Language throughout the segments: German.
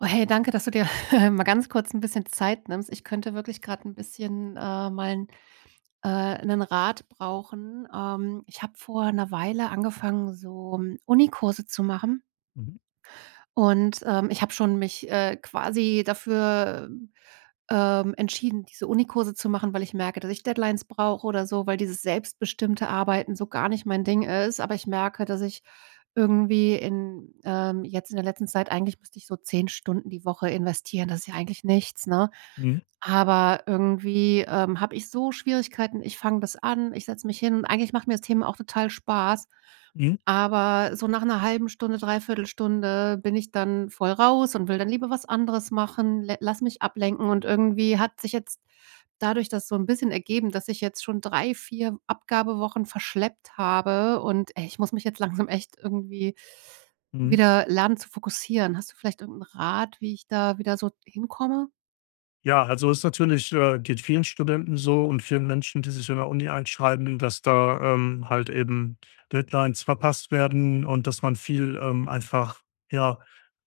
Oh, hey, danke, dass du dir mal ganz kurz ein bisschen Zeit nimmst. Ich könnte wirklich gerade ein bisschen mal 'n 'nen Rat brauchen. Ich habe vor einer Weile angefangen, so Unikurse zu machen. Mhm. Und ich habe schon mich quasi dafür entschieden, diese Unikurse zu machen, weil ich merke, dass ich Deadlines brauche oder so, weil dieses selbstbestimmte Arbeiten so gar nicht mein Ding ist. Aber ich merke, dass ich irgendwie in jetzt in der letzten Zeit eigentlich müsste ich so 10 Stunden die Woche investieren. Das ist ja eigentlich nichts, ne? Mhm. Aber irgendwie habe ich so Schwierigkeiten. Ich fange das an, ich setze mich hin und eigentlich macht mir das Thema auch total Spaß. Mhm. Aber so nach einer halben Stunde, dreiviertel Stunde bin ich dann voll raus und will dann lieber was anderes machen, lä lass mich ablenken und irgendwie hat sich jetzt dadurch das so ein bisschen ergeben, dass ich jetzt schon 3, 4 Abgabewochen verschleppt habe und, ey, ich muss mich jetzt langsam echt irgendwie Mhm. wieder lernen zu fokussieren. Hast du vielleicht irgendeinen Rat, wie ich da wieder so hinkomme? Ja, also ist natürlich, geht vielen Studenten so und vielen Menschen, die sich in der Uni einschreiben, dass da halt eben Deadlines verpasst werden und dass man viel einfach, ja,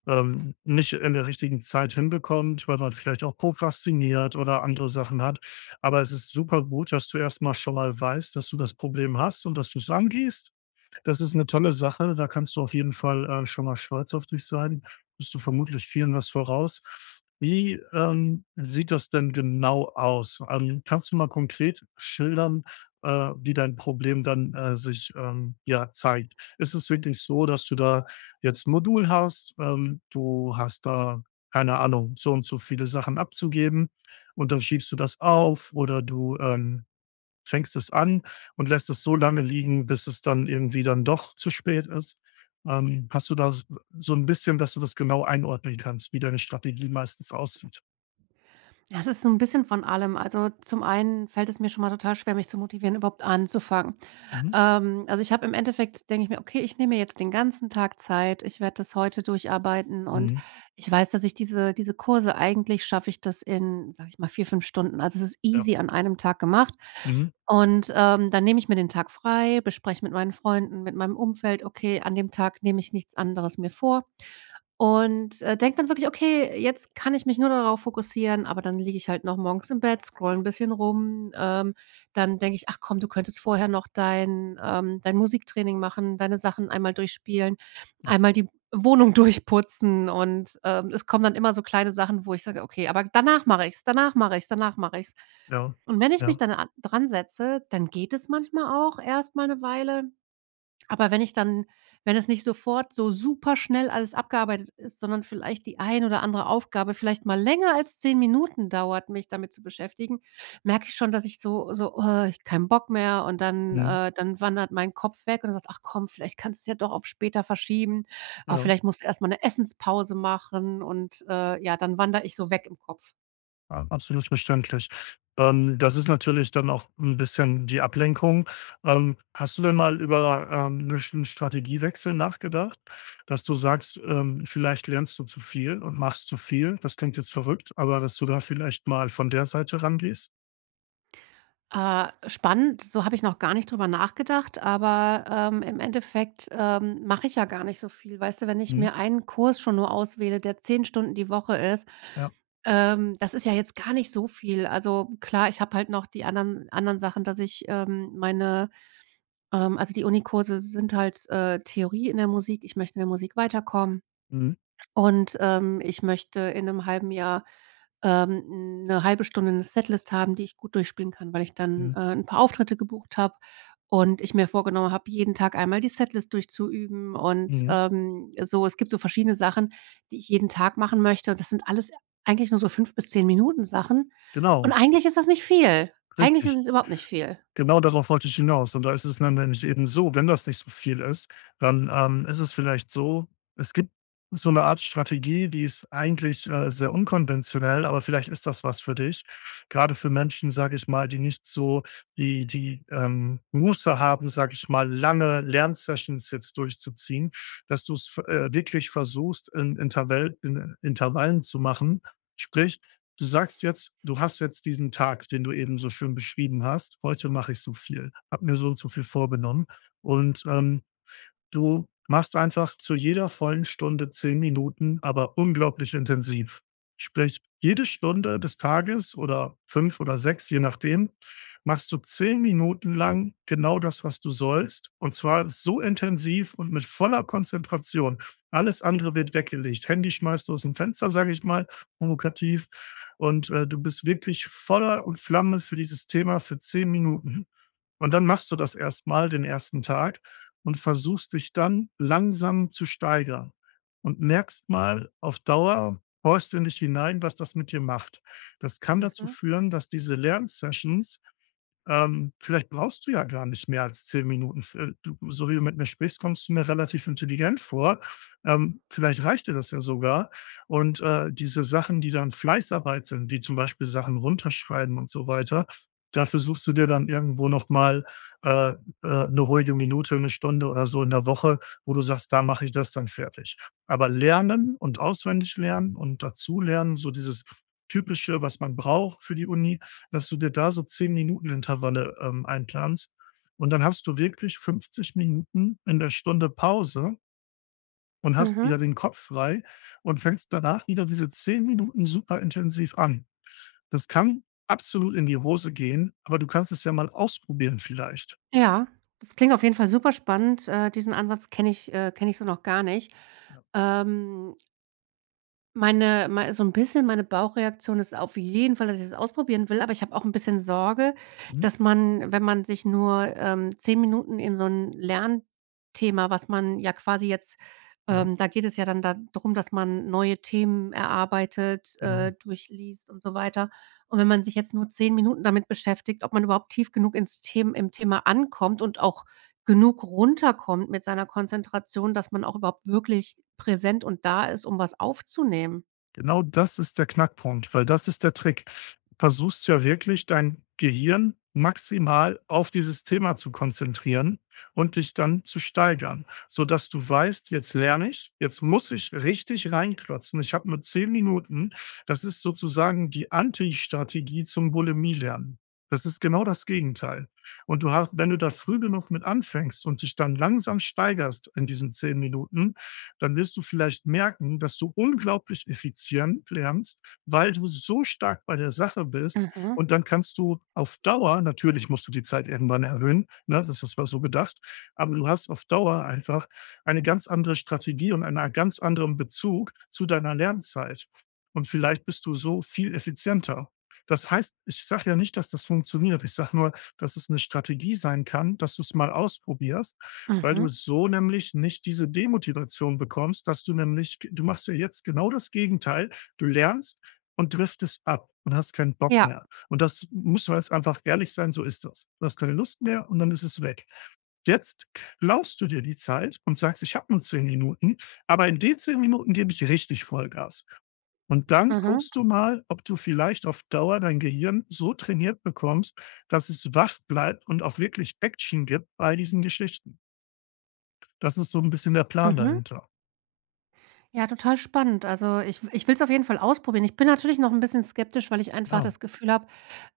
nicht in der richtigen Zeit hinbekommt, weil man vielleicht auch prokrastiniert oder andere Sachen hat. Aber es ist super gut, dass du erstmal schon mal weißt, dass du das Problem hast und dass du es angehst. Das ist eine tolle Sache, da kannst du auf jeden Fall schon mal stolz auf dich sein. Bist du vermutlich vielen was voraus. Wie sieht das denn genau aus? Kannst du mal konkret schildern, äh, wie dein Problem dann sich, ja, zeigt? Ist es wirklich so, dass du da jetzt 'n Modul hast, du hast da, keine Ahnung, so und so viele Sachen abzugeben und dann schiebst du das auf oder du fängst es an und lässt es so lange liegen, bis es dann irgendwie dann doch zu spät ist. Hast du da s so ein bisschen, dass du das genau einordnen kannst, wie deine Strategie meistens aussieht? Ja, es ist so ein bisschen von allem. Also, zum einen fällt es mir schon mal total schwer, mich zu motivieren, überhaupt anzufangen. Mhm. Also, ich habe im Endeffekt denke ich mir: „Okay, ich nehme mir jetzt den ganzen Tag Zeit. Ich werde das heute durcharbeiten." Und Mhm. ich weiß, dass ich diese Kurse eigentlich schaffe ich das in, sage ich mal, 4 5 Stunden. Also, es ist Ja. easy an einem Tag gemacht. Mhm. Und dann nehme ich mir den Tag frei, bespreche mit meinen Freunden, mit meinem Umfeld: „Okay, an dem Tag nehme ich nichts anderes mir vor." und denke dann wirklich: „Okay, jetzt kann ich mich nur darauf fokussieren", aber dann liege ich halt noch morgens im Bett, scrolle ein bisschen rum. Dann denke ich: „Ach komm, du könntest vorher noch dein Musiktraining machen, deine Sachen einmal durchspielen, einmal die Wohnung durchputzen" und es kommen dann immer so kleine Sachen, wo ich sage: „Okay, aber danach mache ich's, danach mache ich's, danach mache ich's." Ja. Und wenn ich mich Ja. dann a dran setze, dann geht es manchmal auch erst mal eine Weile. Aber wenn ich dann wenn es nicht sofort so super schnell alles abgearbeitet ist, sondern vielleicht die ein oder andere Aufgabe vielleicht mal länger als 10 Minuten dauert, mich damit zu beschäftigen, merke ich schon, dass ich so: „Oh, ich hab keinen Bock mehr" und dann Mhm. äh, dann wandert mein Kopf weg und sagt: „Ach komm, vielleicht kannst du es ja doch auf später verschieben. Ah, Ja. vielleicht musst du erst mal 'ne Essenspause machen" und ja, dann wandere ich so weg im Kopf. Ja, absolut verständlich. Das ist natürlich dann auch ein bisschen die Ablenkung. Hast du denn mal über 'ne Strategiewechsel nachgedacht, dass du sagst, vielleicht lernst du zu viel und machst zu viel? Das klingt jetzt verrückt, aber dass du da vielleicht mal von der Seite rangehst? Spannend, so habe ich noch gar nicht drüber nachgedacht, aber im Endeffekt mache ich ja gar nicht so viel. Weißt du, wenn ich Mhm, mir einen Kurs schon nur auswähle, der 10 Stunden die Woche istja. Das ist ja jetzt gar nicht so viel. Also, klar, ich habe halt noch die anderen Sachen, dass ich, meine also die Unikurse sind halt Theorie in der Musik. Ich möchte in der Musik weiterkommen. Mhm, Und ich möchte in einem halben Jahr 'ne halbe Stunde eine Setlist haben, die ich gut durchspielen kann, weil ich dannmhm, 'n paar Auftritte gebucht habe und ich mir vorgenommen habe, jeden Tag einmal die Setlist durchzuüben undmhm. So. Es gibt so verschiedene Sachen, die ich jeden Tag machen möchte und das sind alles eigentlich nur so 5 bis 10 Minuten Sachen Genau, und eigentlich ist das nicht viel. Eigentlich ist richtig. es überhaupt nicht viel. Genau darauf wollte ich hinaus. Und da ist es dann nämlich eben so, wenn das nicht so viel ist, dann, ist es vielleicht so, es gibt so eine Art Strategie, die ist eigentlich, sehr unkonventionell, aber vielleicht ist das was für dich. Gerade für Menschen, sage ich mal, die nicht so die Muße haben, sage ich mal, lange Lernsessions jetzt durchzuziehen, dass du es wirklich versuchst, in Intervallen zu machen. Sprich, du sagst jetzt, du hast jetzt diesen Tag, den du eben so schön beschrieben hast. Heute mache ich so viel, habe mir so und so viel vorgenommen und du machst einfach zu jeder vollen Stunde 10 Minuten, aber unglaublich intensiv. Sprich, jede Stunde des Tages oder 5 oder 6, je nachdem, machst du 10 Minuten lang genau das, was du sollst. Und zwar so intensiv und mit voller Konzentration. Alles andere wird weggelegt. Handy schmeißt du aus dem Fenster, sage ich mal, provokativ. Du bist wirklich voller und Flamme für dieses Thema für 10 Minuten. Und dann machst du das erstmal den ersten Tag und versuchst dich dann langsam zu steigern und merkst mal, auf Dauer horchst du nicht hinein, was das mit dir macht. Das kann dazu Mhm. führen, dass diese Lernsessions vielleicht brauchst du ja gar nicht mehr als 10 Minuten. F du so wie du mit mir sprichst, kommst du mir relativ intelligent vor. Vielleicht reicht dir das ja sogar. Und, diese Sachen, die dann Fleißarbeit sind, wie zum Beispiel Sachen runterschreiben und so weiter, dafür suchst du dir dann irgendwo noch mal, äh, äh, 'ne ruhige Minute, eine Stunde oder so in der Woche, wo du sagst: „Da mache ich das dann fertig.“ Aber lernen und auswendig lernen und dazulernen, so dieses Typische, was man braucht für die Uni, dass du dir da so 10 Minuten Intervalle einplanst und dann hast du wirklich 50 Minuten in der Stunde Pause und hast wieder Mhm. den Kopf frei und fängst danach wieder diese 10 Minuten super intensiv an. Das kann absolut in die Hose gehen, aber du kannst es ja mal ausprobieren vielleicht. Ja, das klingt auf jeden Fall superspannend. Diesen Ansatz kenne ich so noch gar nicht. Ja. Ähm, meine mei So ein bisschen meine Bauchreaktion ist auf jeden Fall, dass ich es ausprobieren will, aber ich habe auch ein bisschen Sorge, Mhm. dass man, wenn man sich nur 10 Minuten in so ein Lernthema, was man ja quasi jetzt Ja, da geht es ja dann darum, dass man neue Themen erarbeitetgenau. Durchliest und so weiter. Und wenn man sich jetzt nur 10 Minuten damit beschäftigt, ob man überhaupt tief genug ins Them im Thema ankommt und auch genug runterkommt mit seiner Konzentration, dass man auch überhaupt wirklich präsent und da ist, um was aufzunehmen. Genau das ist der Knackpunkt, weil das ist der Trick. Du versuchst ja wirklich, dein Gehirn maximal auf dieses Thema zu konzentrieren und dich dann zu steigern, sodass du weißt, jetzt lerne ich, jetzt muss ich richtig reinklotzen. Ich habe nur 10 Minuten. Das ist sozusagen die Anti-Strategie zum Bulimie-Lernen. Das ist genau das Gegenteil. Und du hast, wenn du da früh genug mit anfängst und dich dann langsam steigerst in diesen 10 Minuten, dann wirst du vielleicht merken, dass du unglaublich effizient lernst, weil du so stark bei der Sache bist. Mhm, Und dann kannst du auf Dauer, natürlich musst du die Zeit irgendwann erhöhen, ne, das ist mal so gedacht, aber du hast auf Dauer einfach eine ganz andere Strategie und einen ganz anderen Bezug zu deiner Lernzeit. Und vielleicht bist du so viel effizienter. Das heißt, ich sage ja nicht, dass das funktioniert. Ich sage nur, dass es eine Strategie sein kann, dass du es mal ausprobierst, weil du mhm, so nämlich nicht diese Demotivation bekommst, dass du nämlich du machst ja jetzt genau das Gegenteil. Du lernst und driftest ab und hast keinen Bock ja. mehr. Und das muss man jetzt einfach ehrlich sein, so ist das. Du hast keine Lust mehr und dann ist es weg. Jetzt klaust du dir die Zeit und sagst: „Ich habe nur 10 Minuten, aber in den 10 Minuten gebe ich richtig Vollgas.“ Und dann Mhm, guckst du mal, ob du vielleicht auf Dauer dein Gehirn so trainiert bekommst, dass es wach bleibt und auch wirklich Action gibt bei diesen Geschichten. Das ist so 'n bisschen der Plan mhm. dahinter. Ja, total spannend. Also, ich will's auf jeden Fall ausprobieren. Ich bin natürlich noch ein bisschen skeptisch, weil ich einfach Ja. das Gefühl habe,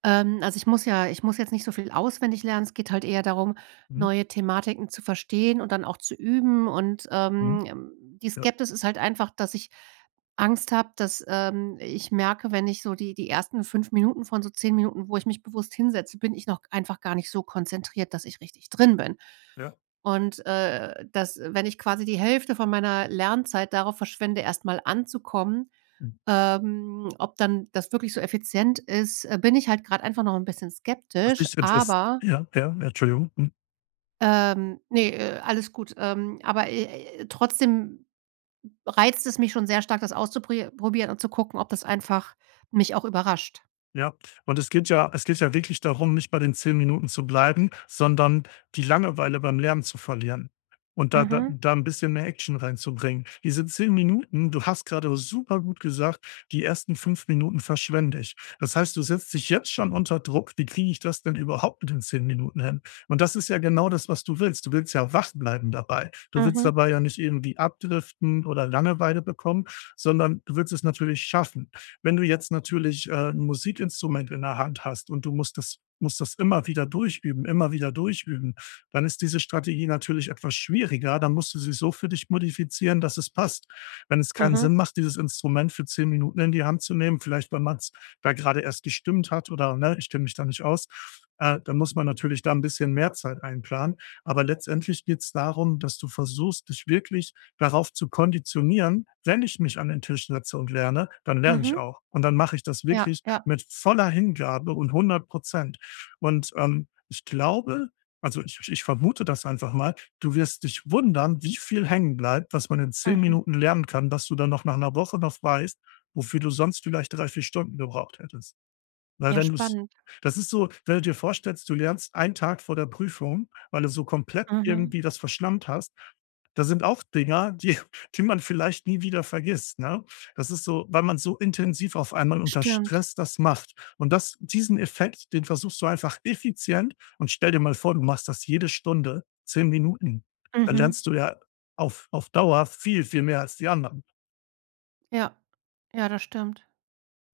ähm, also, ich muss jetzt nicht so viel auswendig lernen. Es geht halt eher darum, Mhm. neue Thematiken zu verstehen und dann auch zu üben. UndMhm. Die Ja, Skeptis ist halt einfach, dass ich Angst habe, dass ich merke, wenn ich so die ersten 5 Minuten von so 10 Minuten, wo ich mich bewusst hinsetze, bin ich noch einfach gar nicht so konzentriert, dass ich richtig drin bin. ja. Und dass wenn ich quasi die Hälfte von meiner Lernzeit darauf verschwende, erstmal anzukommenHm. Ob dann das wirklich so effizient ist bin ich halt gerade einfach noch ein bisschen Was skeptisch, dich interess aberJa, ja, Entschuldigung. Mhm. Ne alles gut. Aber trotzdem reizt es mich schon sehr stark, das auszuprobieren und zu gucken, ob das einfach mich auch überrascht. Ja, und es geht ja wirklich darum, nicht bei den 10 Minuten zu bleiben, sondern die Langeweile beim Lernen zu verlieren und da da Mhm, da 'n bisschen mehr Action reinzubringen. Diese 10 Minuten, du hast gerade super gut gesagt, die ersten 5 Minuten verschwende ich. Das heißt, du setzt dich jetzt schon unter Druck: „Wie kriege ich das denn überhaupt mit den 10 Minuten hin?“ Und das ist ja genau das, was du willst. Du willst ja wach bleiben dabei. Du willst mhm, dabei ja nicht irgendwie abdriften oder Langeweile bekommen, sondern du willst es natürlich schaffen. Wenn du jetzt natürlich, 'n Musikinstrument in der Hand hast und du musst das immer wieder durchüben, dann ist diese Strategie natürlich etwas schwieriger. Dann musst du sie so für dich modifizieren, dass es passt. Wenn es keinen mhm, Sinn macht, dieses Instrument für 10 Minuten in die Hand zu nehmen, vielleicht weil man es da gerade erst gestimmt hat oder, ne, ich stimme mich da nicht aus, dann muss man natürlich da ein bisschen mehr Zeit einplanen. Aber letztendlich geht es darum, dass du versuchst, dich wirklich darauf zu konditionieren, wenn ich mich an den Tisch setze und lerne, dann lerne ich mhm. auch. Und dann mache ich das Ja, wirklich ja. mit voller Hingabe und 100%. Und, ich glaube, also, ich vermute das einfach mal, du wirst dich wundern, wie viel hängen bleibt, was man in 10 Mhm. Minuten lernen kann, dass du dann noch nach einer Woche noch weißt, wofür du sonst vielleicht 3 4 Stunden gebraucht hättest. Weil Ja, wenn du's spannend. Das ist so, wenn du dir vorstellst, du lernst einen Tag vor der Prüfung, weil du so komplett Mhm. irgendwie das verschlammt hast. Da sind auch Dinger, die die man vielleicht nie wieder vergisst, ne? Das ist so, weil man so intensiv auf einmal unter Stimmt. Stress das macht. Und das, diesen Effekt, den versuchst du einfach effizient, und stell dir mal vor, du machst das jede Stunde 10 Minuten. Dann Mhm. lernst du ja auf Dauer viel, viel mehr als die anderen. Ja. Ja, das stimmt.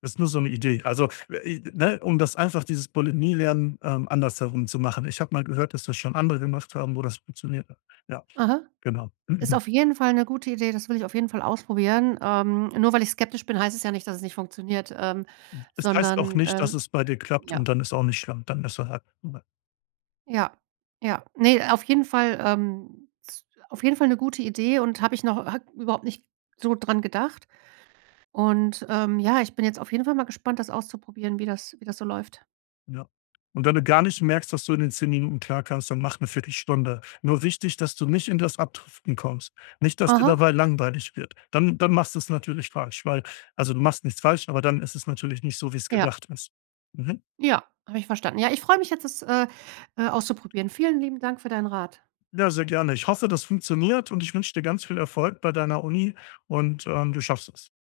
Das ist nur so eine Idee. Also, ne, um das einfach dieses Bolonni-Lernen andersherum zu machen. Ich habe mal gehört, dass das schon andere gemacht haben, wo das funktioniert hat. Ja, Aha. genau. Ist Mhm. auf jeden Fall eine gute Idee, das will ich auf jeden Fall ausprobieren. Nur weil ich skeptisch bin, heißt es ja nicht, dass es nicht funktioniert Es heißt auch sondern, nicht, dass es bei dir klappt, und ja, dann ist auch nicht schlimm. Dann ist er halt ja, ja. Nee, auf jeden Fall, s auf jeden Fall eine gute Idee und habe ich noch ha überhaupt nicht so dran gedacht. Und ja, ich bin jetzt auf jeden Fall mal gespannt, das auszuprobieren, wie das so läuft. ja. Und wenn du gar nicht merkst, dass du in den 10 Minuten klarkommst, dann mach 'ne Viertelstunde. Nur wichtig, dass du nicht in das Abdriften kommst. Nicht, dass dir Aha, dabei langweilig wird. Dann machst du es natürlich falsch, weil also, du machst nichts falsch, aber dann ist es natürlich nicht so, wie es ja, gedacht ist. Mhm. ja, habe ich verstanden. Ja, ich freue mich jetzt, das auszuprobieren. Vielen lieben Dank für deinen Rat. Ja, sehr gerne. Ich hoffe, das funktioniert, und ich wünsche dir ganz viel Erfolg bei deiner Uni und, du schaffst es.